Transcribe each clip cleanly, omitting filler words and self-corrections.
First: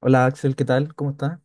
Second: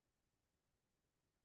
Hola Axel, ¿qué tal? ¿Cómo estás?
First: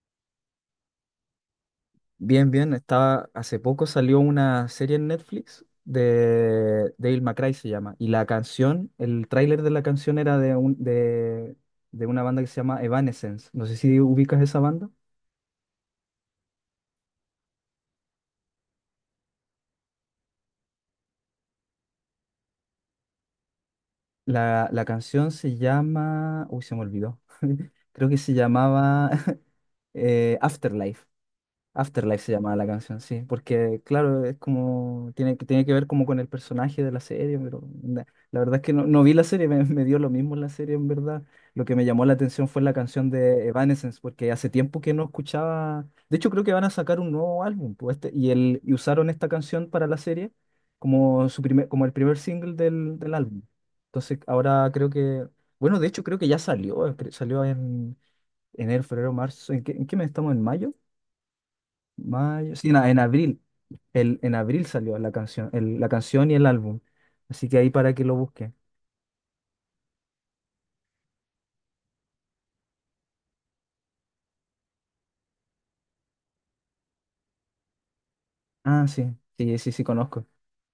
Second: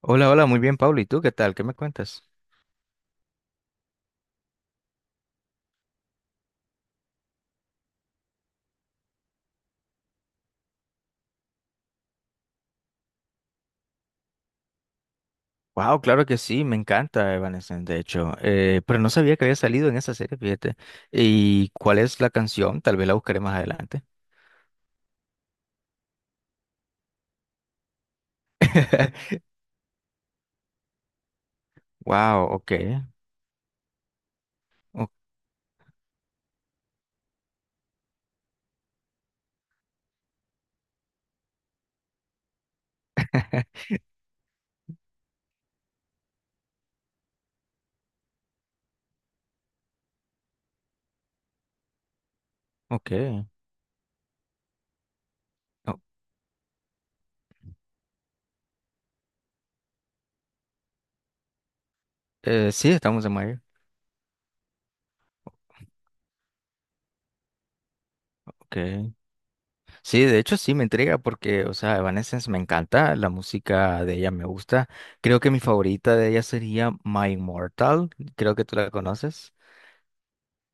Hola, hola, muy bien, Pablo. ¿Y tú qué tal? ¿Qué me cuentas? Bien, bien. Hace poco salió una serie en Netflix de Dale McRae se llama. Y la canción, el tráiler de la canción era de una banda que se llama Evanescence. No sé si ubicas esa banda. Wow, claro que sí, me encanta Evanescence, de hecho. Pero no sabía que había salido en esa serie, fíjate. ¿Y cuál es la canción? Tal vez la buscaré más adelante. La canción se llama... Uy, se me olvidó. Creo que se llamaba Afterlife. Afterlife se Wow, llamaba la ok. canción, sí, porque claro, es o- como, tiene que ver como con el personaje de la serie, la verdad es que no vi la serie. Me dio lo mismo la serie en verdad. Lo que me llamó la atención fue la canción de Evanescence, porque hace tiempo que no escuchaba. De hecho, creo que van a sacar un nuevo álbum, pues, y usaron esta canción para la serie como, como el primer single del, Ok. del álbum. Entonces ahora bueno, de o- hecho creo que ya salió, salió en enero, febrero, marzo. En qué mes estamos? ¿En mayo? Mayo, sí, en, sí, en estamos en abril. mayo. En abril salió la canción, la canción y el álbum. Así que ahí para que lo busquen. Ok. Sí, de hecho sí me intriga porque, o sea, Evanescence me encanta, la música de ella me gusta. Creo que mi favorita de ella sería My Immortal. Creo que tú Ah, la sí, conoces. sí, sí, sí, conozco.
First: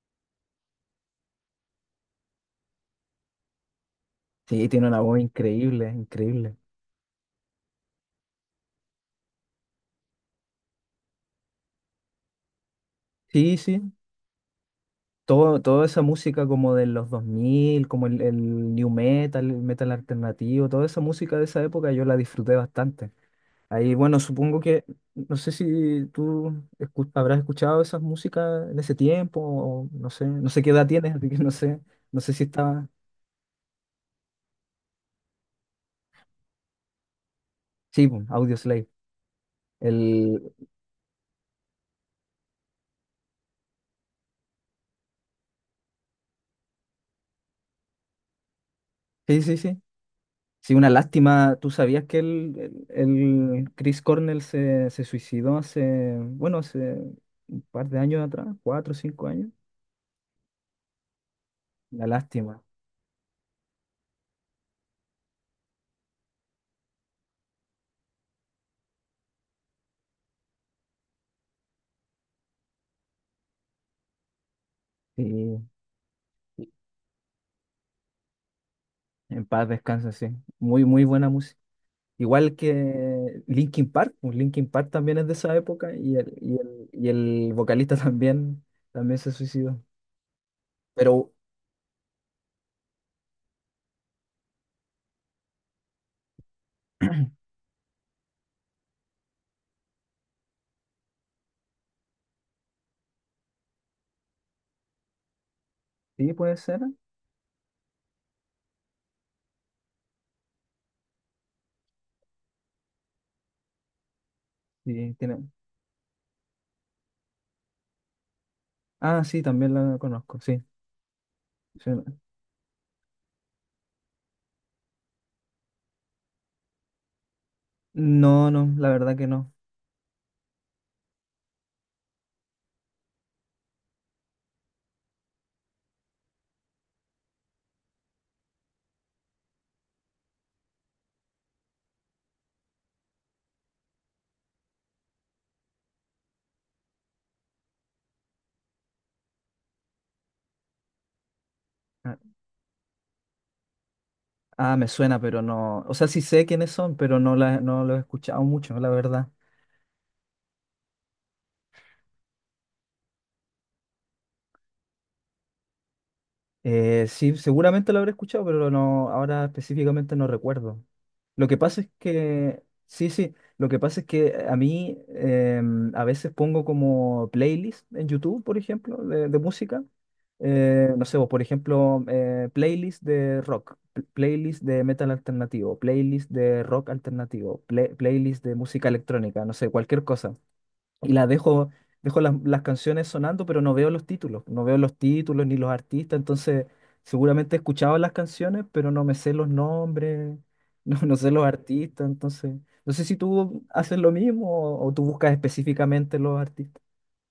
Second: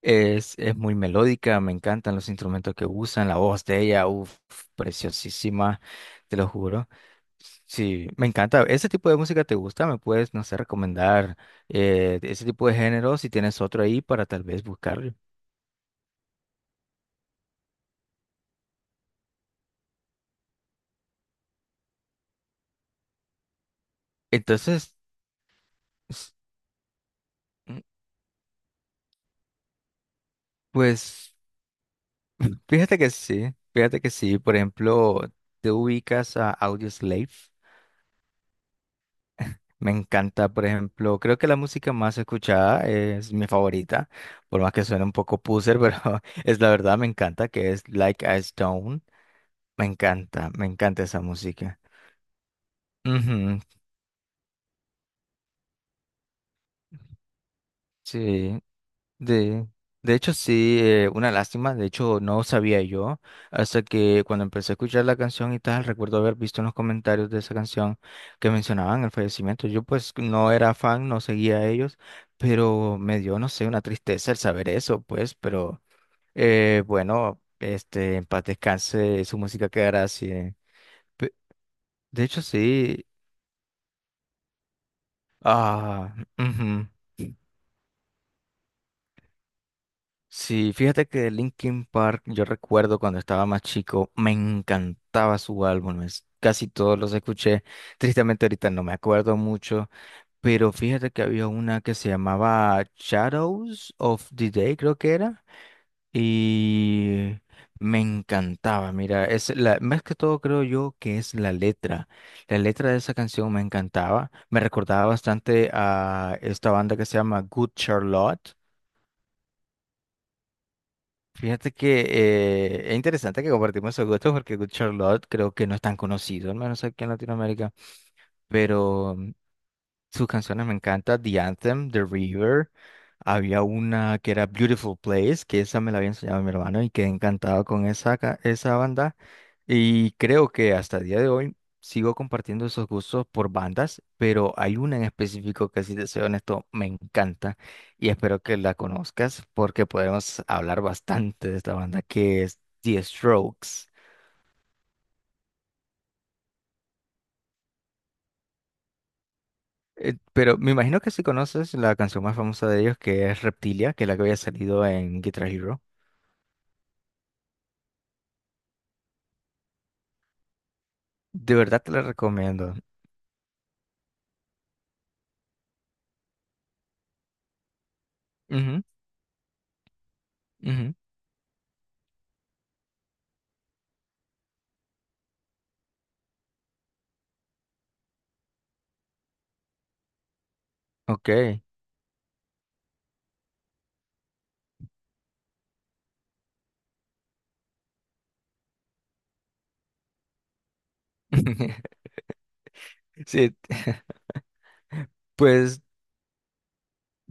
Es muy melódica, me encantan los instrumentos que usan, la voz de ella, uff, Sí, tiene una voz preciosísima, increíble, te lo increíble. juro. Sí, me encanta. ¿Ese tipo de música te gusta? ¿Me puedes, no sé, recomendar ese tipo de género si Sí, tienes otro sí. ahí para tal vez buscarlo? Toda esa música como de los 2000, como el new metal, el metal alternativo, toda esa música de esa época yo la disfruté bastante. Ahí, bueno, supongo que Entonces, no sé si s- tú habrás escuchado mm, esas músicas en ese tiempo. O no sé, qué edad tienes, así pues, que no sé, no sé si estaba. fíjate que sí. Por ejemplo, ¿te ubicas a Audioslave? Sí, po, Audioslave. Me encanta, El... por ejemplo, creo que la música más escuchada es mi favorita, por más que suene un poco poser, pero es la verdad, me encanta, que es Like a Stone. Sí, sí, sí. Me encanta, me Sí, una encanta esa lástima. ¿Tú música. sabías que el, el, Ujú, el Chris Cornell se suicidó bueno, hace un par de años atrás, sí. 4 o 5 años? De, de hecho, sí, una lástima. De Una hecho, no lástima. sabía yo hasta que cuando empecé a escuchar la canción y tal, recuerdo haber visto en los comentarios de esa canción que mencionaban el fallecimiento. Yo pues no era fan, no seguía a ellos, pero me dio, no sé, una tristeza el saber eso, Sí, pues, pero bueno, este, en paz descanse, su en paz música quedará descansa, sí. así. Muy, muy buena Pe- música. De hecho, Igual sí. que Linkin Park, pues Linkin Park también es de esa época, Ah, y el, y ujú. el, y el vocalista también se suicidó. Sí, fíjate que de Pero Linkin Park, yo recuerdo cuando estaba más chico, me encantaba su álbum, casi todos los escuché. Tristemente ahorita no me acuerdo mucho, pero fíjate que había una que se llamaba Shadows of the Day, creo que era, sí, puede ser. ¿Eh? y me encantaba. Mira, es la, más que todo creo yo que es la letra. La letra de esa canción me encantaba, me recordaba Sí, bastante a esta banda que se llama Good Charlotte. Ah, sí, también la conozco, sí. Fíjate Sí. que es interesante que compartimos esos gustos porque Good Charlotte creo que no es tan conocido, al menos aquí en Latinoamérica, No, no, la pero verdad que no. sus canciones me encantan, The Anthem, The River, había una que era Beautiful Place, que esa me la había enseñado mi hermano y quedé encantado con esa banda. Y creo que hasta el día de hoy sigo compartiendo esos gustos por bandas, pero hay una en específico que, si te soy honesto, me encanta y espero que la conozcas porque podemos hablar bastante de esta banda Ah, que es The Strokes. ah, me suena, pero no. O sea, sí sé quiénes son, pero no, no los he escuchado mucho, la verdad. Pero me imagino que si conoces la canción más famosa de ellos que es Reptilia, que es la que había salido en Guitar Hero. Sí, seguramente lo habré escuchado, pero no, ahora específicamente no recuerdo. Lo De que pasa verdad es te la que, recomiendo. sí, sí, lo que pasa es que a mí, a veces pongo como playlist en YouTube, por Ujú, ejemplo, de música. Eh, ujú. no sé, o por ejemplo, playlist de rock, playlist de metal alternativo, playlist de rock alternativo, playlist de música electrónica, no sé, cualquier cosa, y las Ok. dejo, dejo las canciones sonando, pero no veo los títulos, no veo los títulos ni los artistas. Entonces seguramente he escuchado las canciones, pero no me sé los nombres. No, no sé los artistas, entonces no sé si Sí, tú haces lo mismo, o tú buscas pues. específicamente los artistas.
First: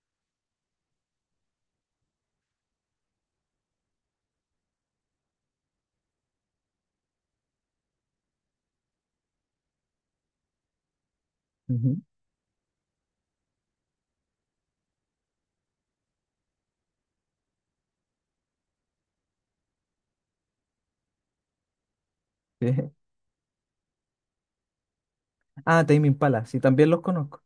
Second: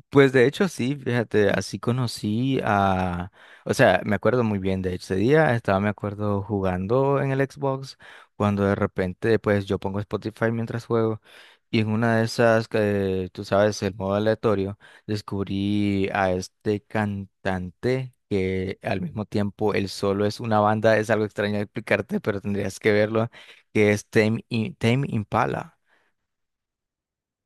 Pues de hecho sí, fíjate, así conocí a, o sea, me acuerdo muy bien de ese día, estaba, me acuerdo, jugando en el Xbox, cuando de repente, pues yo pongo Spotify mientras juego, y en Ujú. una de esas, que tú sabes, el modo aleatorio, descubrí a este cantante que al mismo tiempo él solo es una banda, es algo extraño de explicarte, pero tendrías Sí. que verlo, que es Tame Impala. Ah, Tame Impala, sí, también los conozco.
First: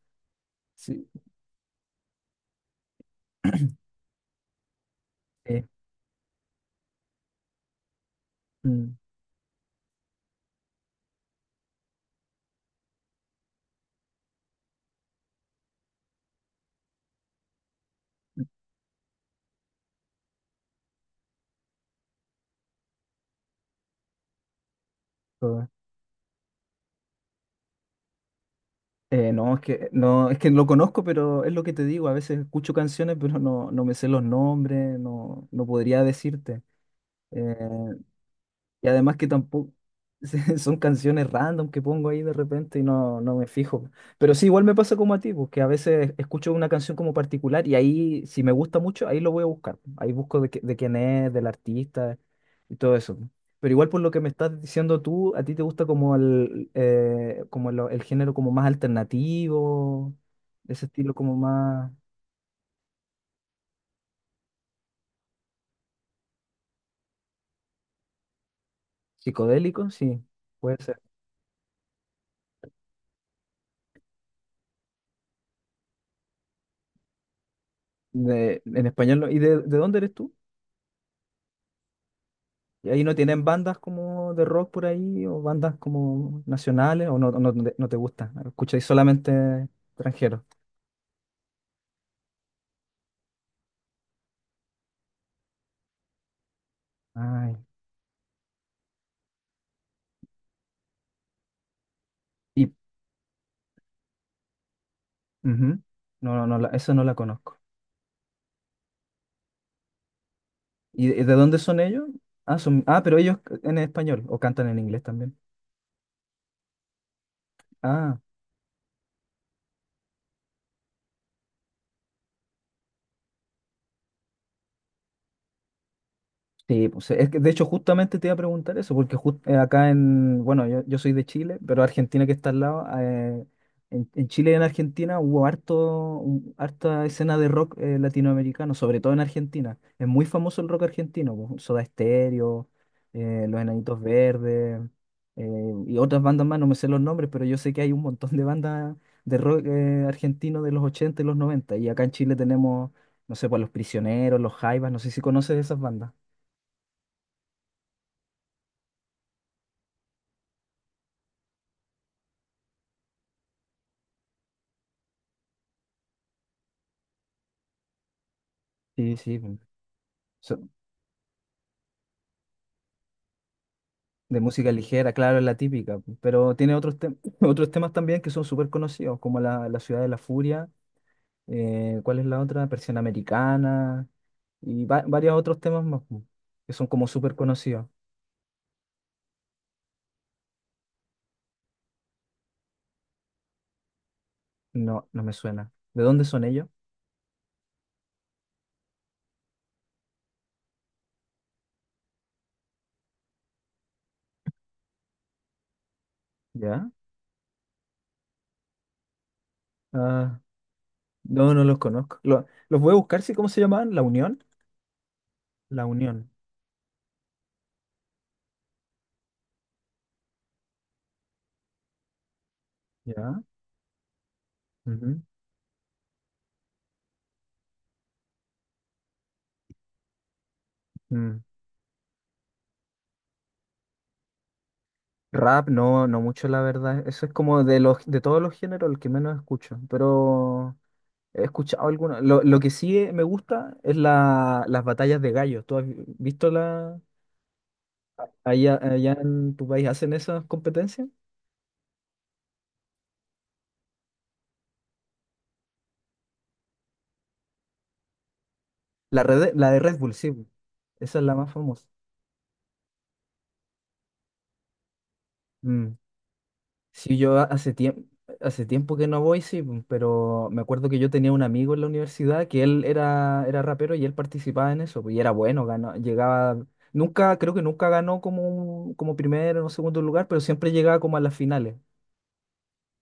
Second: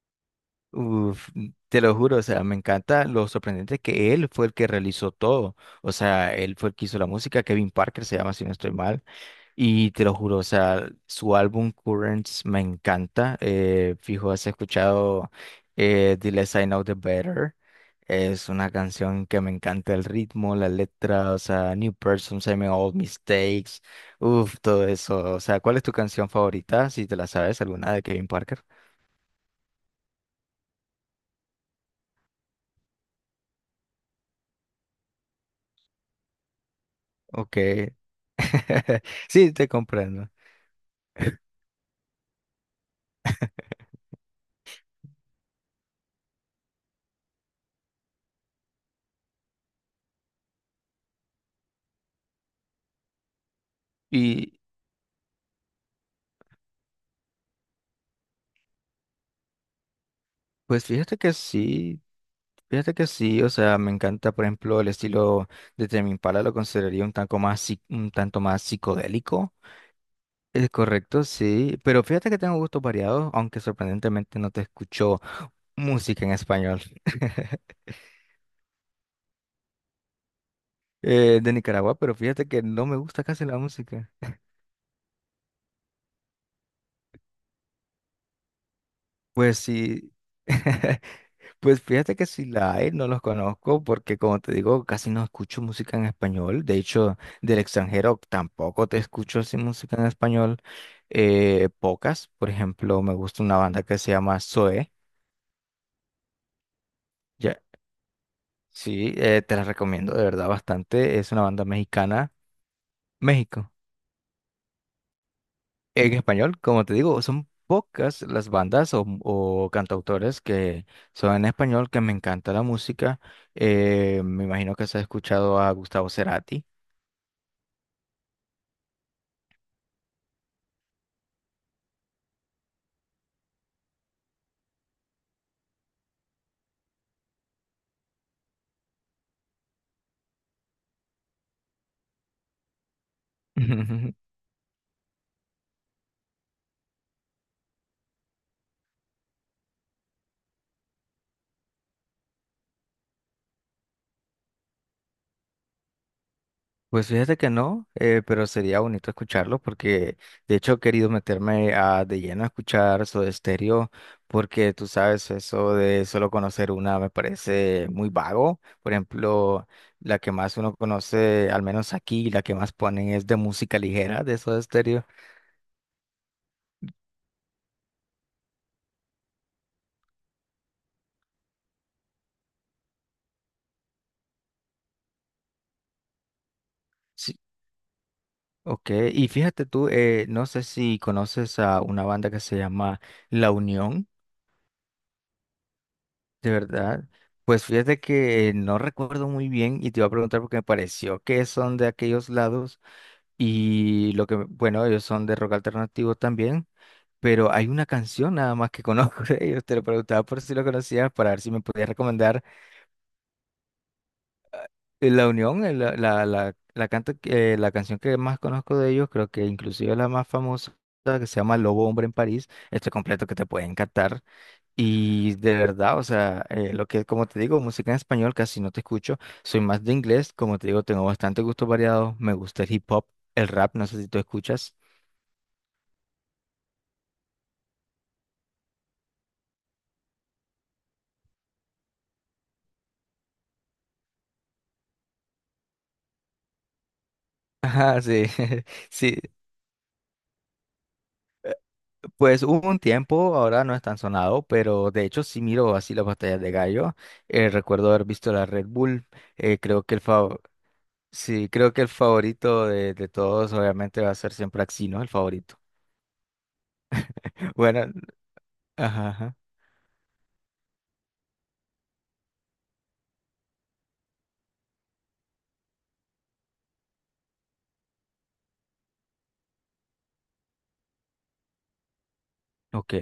Sí. Uf, te lo juro, o sea, me encanta lo sorprendente que él fue el que realizó todo. eh, O sea, él fue el que hizo la música, Kevin Parker se llama, si no estoy mm, mal. Y te lo juro, o sea, su álbum Currents me encanta. Fijo, has escuchado The Less I Know The Better. Es una canción que me encanta el ritmo, la letra, o sea, New Person, Same Old Mistakes. Uf, todo eso. O sea, todo. ¿cuál es tu canción favorita? Si te la sabes, alguna de Kevin Parker. No es que no lo conozco, pero es lo que te digo, a veces escucho canciones, pero no, no me sé los nombres, no, no podría decirte. Eh, Ok. y además que Sí, te tampoco comprendo. son canciones random que pongo ahí de repente, y no, no me fijo. Pero sí, igual me pasa como a ti, porque a veces escucho una canción como particular y ahí, si me gusta mucho, ahí lo voy a buscar. Ahí busco de quién es, del artista y todo eso. Pero igual, por lo que me Y estás diciendo tú, a ti te gusta como el, como lo- el género como más alternativo, ese pues estilo como más fíjate que sí, o sea, me encanta, por ejemplo, el estilo de Tame Impala, lo consideraría un tanto un tanto más psicodélico. psicodélico, sí, Es puede ser. correcto, sí, pero fíjate que tengo gustos variados, aunque sorprendentemente no te escucho música en español. En español, ¿y de dónde eres tú? De Nicaragua, pero fíjate que no ¿Y me ahí no gusta tienen casi la bandas música. como de rock por ahí, o bandas como nacionales, o no, no, no te gusta? ¿Escucháis solamente Pues sí. extranjeros? Pues fíjate que si la hay, no los conozco porque como te digo, casi no escucho música en español. De hecho, Ay, del extranjero tampoco te escucho así música en español. Pocas, por y... ejemplo, me gusta una banda que se llama Zoe. ujú. No, no, no, eso no la Ya, conozco. sí, te la recomiendo de verdad ¿Y bastante. de Es de una dónde banda son ellos? mexicana. Ah, pero ellos México. en español, o cantan en inglés también. En español, como te digo, son Ah. pocas las bandas o cantautores que son en español, que me encanta la música. Me imagino que has escuchado a Gustavo Cerati. Sí, pues es que de hecho justamente te iba a preguntar eso, porque acá en, bueno, yo soy de Chile, pero Argentina que está al lado, en Chile y en Argentina hubo harta escena de rock latinoamericano, sobre todo en Argentina. Es muy famoso el rock argentino, pues, Soda Stereo, Los Enanitos Verdes, y otras bandas más, no me sé los nombres, pero yo sé que hay un montón de bandas de rock argentino de los 80 y los 90, y acá en Chile tenemos, no sé, pues Los Prisioneros, Los Jaivas, no sé si conoces esas bandas. Pues fíjate que no, pero sería bonito escucharlo porque de hecho he querido meterme a, de lleno a escuchar Soda Stereo porque tú sabes, eso de solo conocer una me parece muy vago. Por Sí, sí, pu. ejemplo, la que más So- uno conoce, al menos aquí, la que más ponen es de música ligera de de Soda música Stereo. ligera, claro, es la típica, pu, pero tiene otros temas también que son súper conocidos, como la Ciudad de la Furia, ¿cuál es la otra? Persiana Americana, y varios otros temas más, pu, que son como súper Sí. conocidos. Ok, y fíjate tú, no sé si conoces a una banda que se llama La Unión. No, no me suena. ¿De dónde son De ellos? verdad, pues fíjate que no recuerdo muy bien y te iba a preguntar porque me pareció que son de aquellos lados y lo que, bueno, ellos son de rock alternativo también, ¿Ya? pero hay una canción nada más que conozco de ellos, te lo preguntaba por Ah, si lo conocías para ver si no, me no los podías conozco. recomendar Los voy a buscar, ¿sí? ¿Cómo se llamaban? ¿La Unión? La Unión, La Unión, la canción que más conozco de ellos, creo que inclusive la más famosa que se llama Lobo Hombre en París, este completo que ¿ya? te puede encantar. Ujú. Y de verdad, o sea, lo que, como te digo, música en español casi no te escucho. Soy más de inglés, como te digo, tengo Mm. bastante gusto variado. Me gusta el hip hop, el rap, no sé si tú escuchas. Rap, no, no mucho, la verdad. Eso es como de todos los géneros el que menos escucho, pero... He escuchado alguna. Lo que sí me gusta es las batallas de gallos. ¿Tú has visto la Ajá, sí, allá, allá sí. en tu país hacen esas competencias? Pues hubo un tiempo, ahora no es tan sonado, pero de hecho sí miro así las batallas de gallo. Recuerdo haber visto la Red Bull. La de Creo que Red el Bull, sí, fav- po. Esa es la Sí, más creo que famosa. el favorito de todos, obviamente, va a ser siempre Axino, el favorito. Mm. Sí, hace Bueno, tiempo, hace tiempo que no ajá. voy, sí, po, pero me acuerdo que yo tenía un amigo en la universidad que él era rapero, y él participaba en eso, po, y era bueno, ganó, llegaba, nunca, creo que nunca ganó como, como primero o segundo lugar, pero siempre llegaba como a las finales. Ok,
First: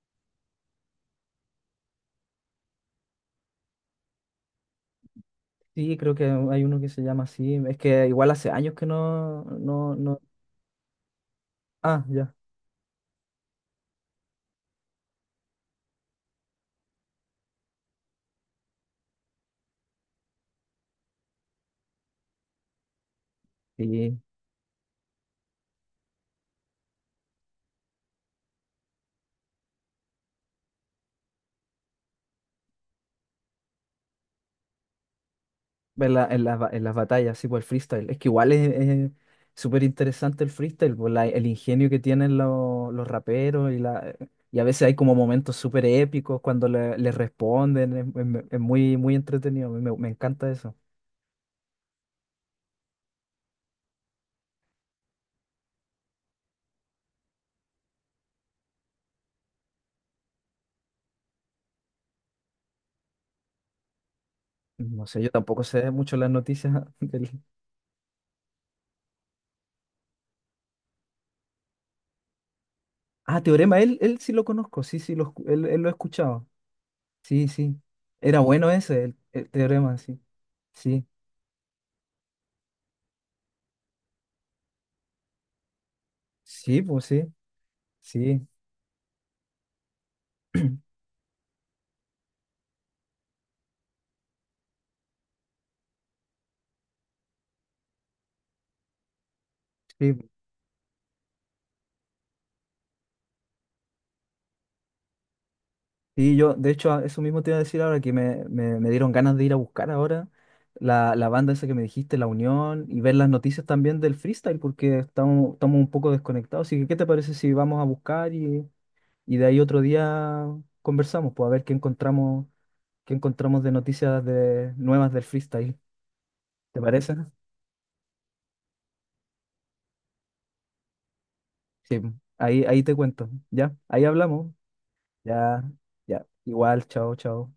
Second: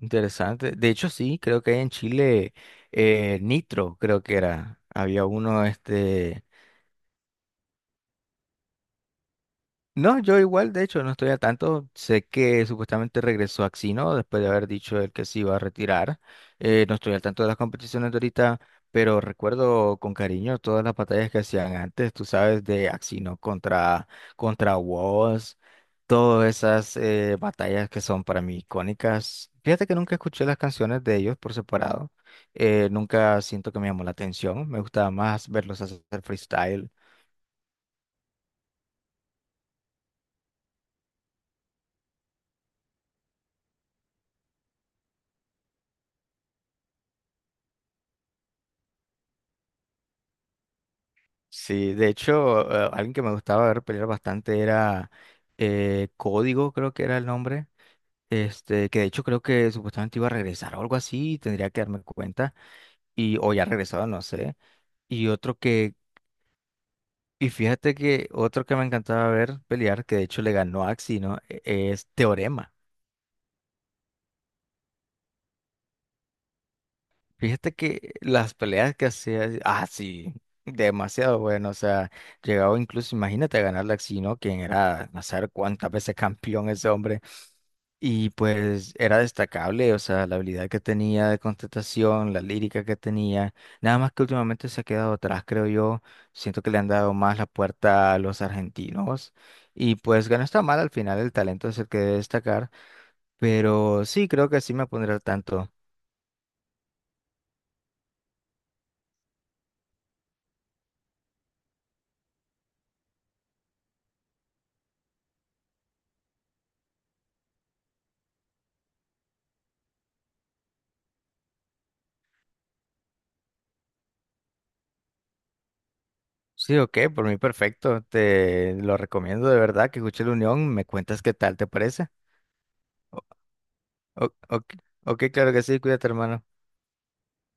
interesante. De hecho, sí, creo que hay en Chile Nitro, creo que era. Había uno, Sí, creo que este. hay uno que se llama así. Es que igual hace años que no, no, no. No, yo igual, de hecho, no estoy al tanto. Ah, Sé ya. que supuestamente regresó Axino después de haber dicho él que se iba a retirar. No estoy al tanto de las competiciones de ahorita, pero recuerdo con cariño todas las batallas que hacían antes, tú sabes, de Axino contra, Sí. contra Woz, todas esas batallas que son para mí icónicas. Fíjate que nunca escuché las canciones de ellos por separado. Nunca siento que me llamó la atención. Me gustaba más verlos hacer En la- en las ba- en freestyle. las batallas, sí, por el freestyle. Es que igual es súper interesante el freestyle, por el ingenio que tienen los raperos, y la y a veces hay como momentos súper épicos cuando le responden. Es muy, muy entretenido. Me encanta eso. Sí, de hecho, alguien que me gustaba ver pelear bastante era Código, creo que era el nombre. Este, que de hecho creo que supuestamente iba a regresar o algo así, tendría que darme cuenta. Y, o ya regresado, no sé. No sé, Y yo otro tampoco sé que, mucho las noticias del. y fíjate que otro que me encantaba ver pelear, que de hecho le ganó a Axie, ¿no? Es Teorema. Ah, Teorema, él sí lo conozco, sí, sí, él lo he escuchado. Sí, Fíjate sí. que Era las bueno peleas ese, que el, hacía, el ah, teorema, sí. sí, Sí, demasiado bueno. O sea, llegaba incluso, imagínate a ganarle a Axie, ¿no? Quien era, no saber cuántas veces campeón sí, ese pues hombre. sí, Y sí, pues era destacable, o sea, la habilidad que tenía de contestación, la lírica que tenía, nada más que últimamente se ha quedado atrás, creo yo. Siento que le han dado más la puerta a los argentinos. Y sí. pues ganó está mal al final, el talento es el que debe destacar, pero sí, creo que sí me pondré al tanto. Sí, yo, de hecho, eso mismo te iba a decir, ahora que me dieron ganas de ir a buscar ahora la banda esa que me dijiste, La Unión, y ver las noticias también del freestyle, porque estamos un poco desconectados. Así que, ¿qué te parece si vamos a buscar, y de ahí otro día conversamos, pues, a ver qué encontramos, de noticias nuevas del freestyle? Sí, ¿Te ok, parece? por mí perfecto, te lo recomiendo de verdad que escuche La Unión, me cuentas qué tal, ¿te Sí, parece? ahí te O- cuento, ¿ya? Ahí hablamos. ok, ok, claro que Ya, sí, cuídate, ya. hermano. Igual, chao, chao.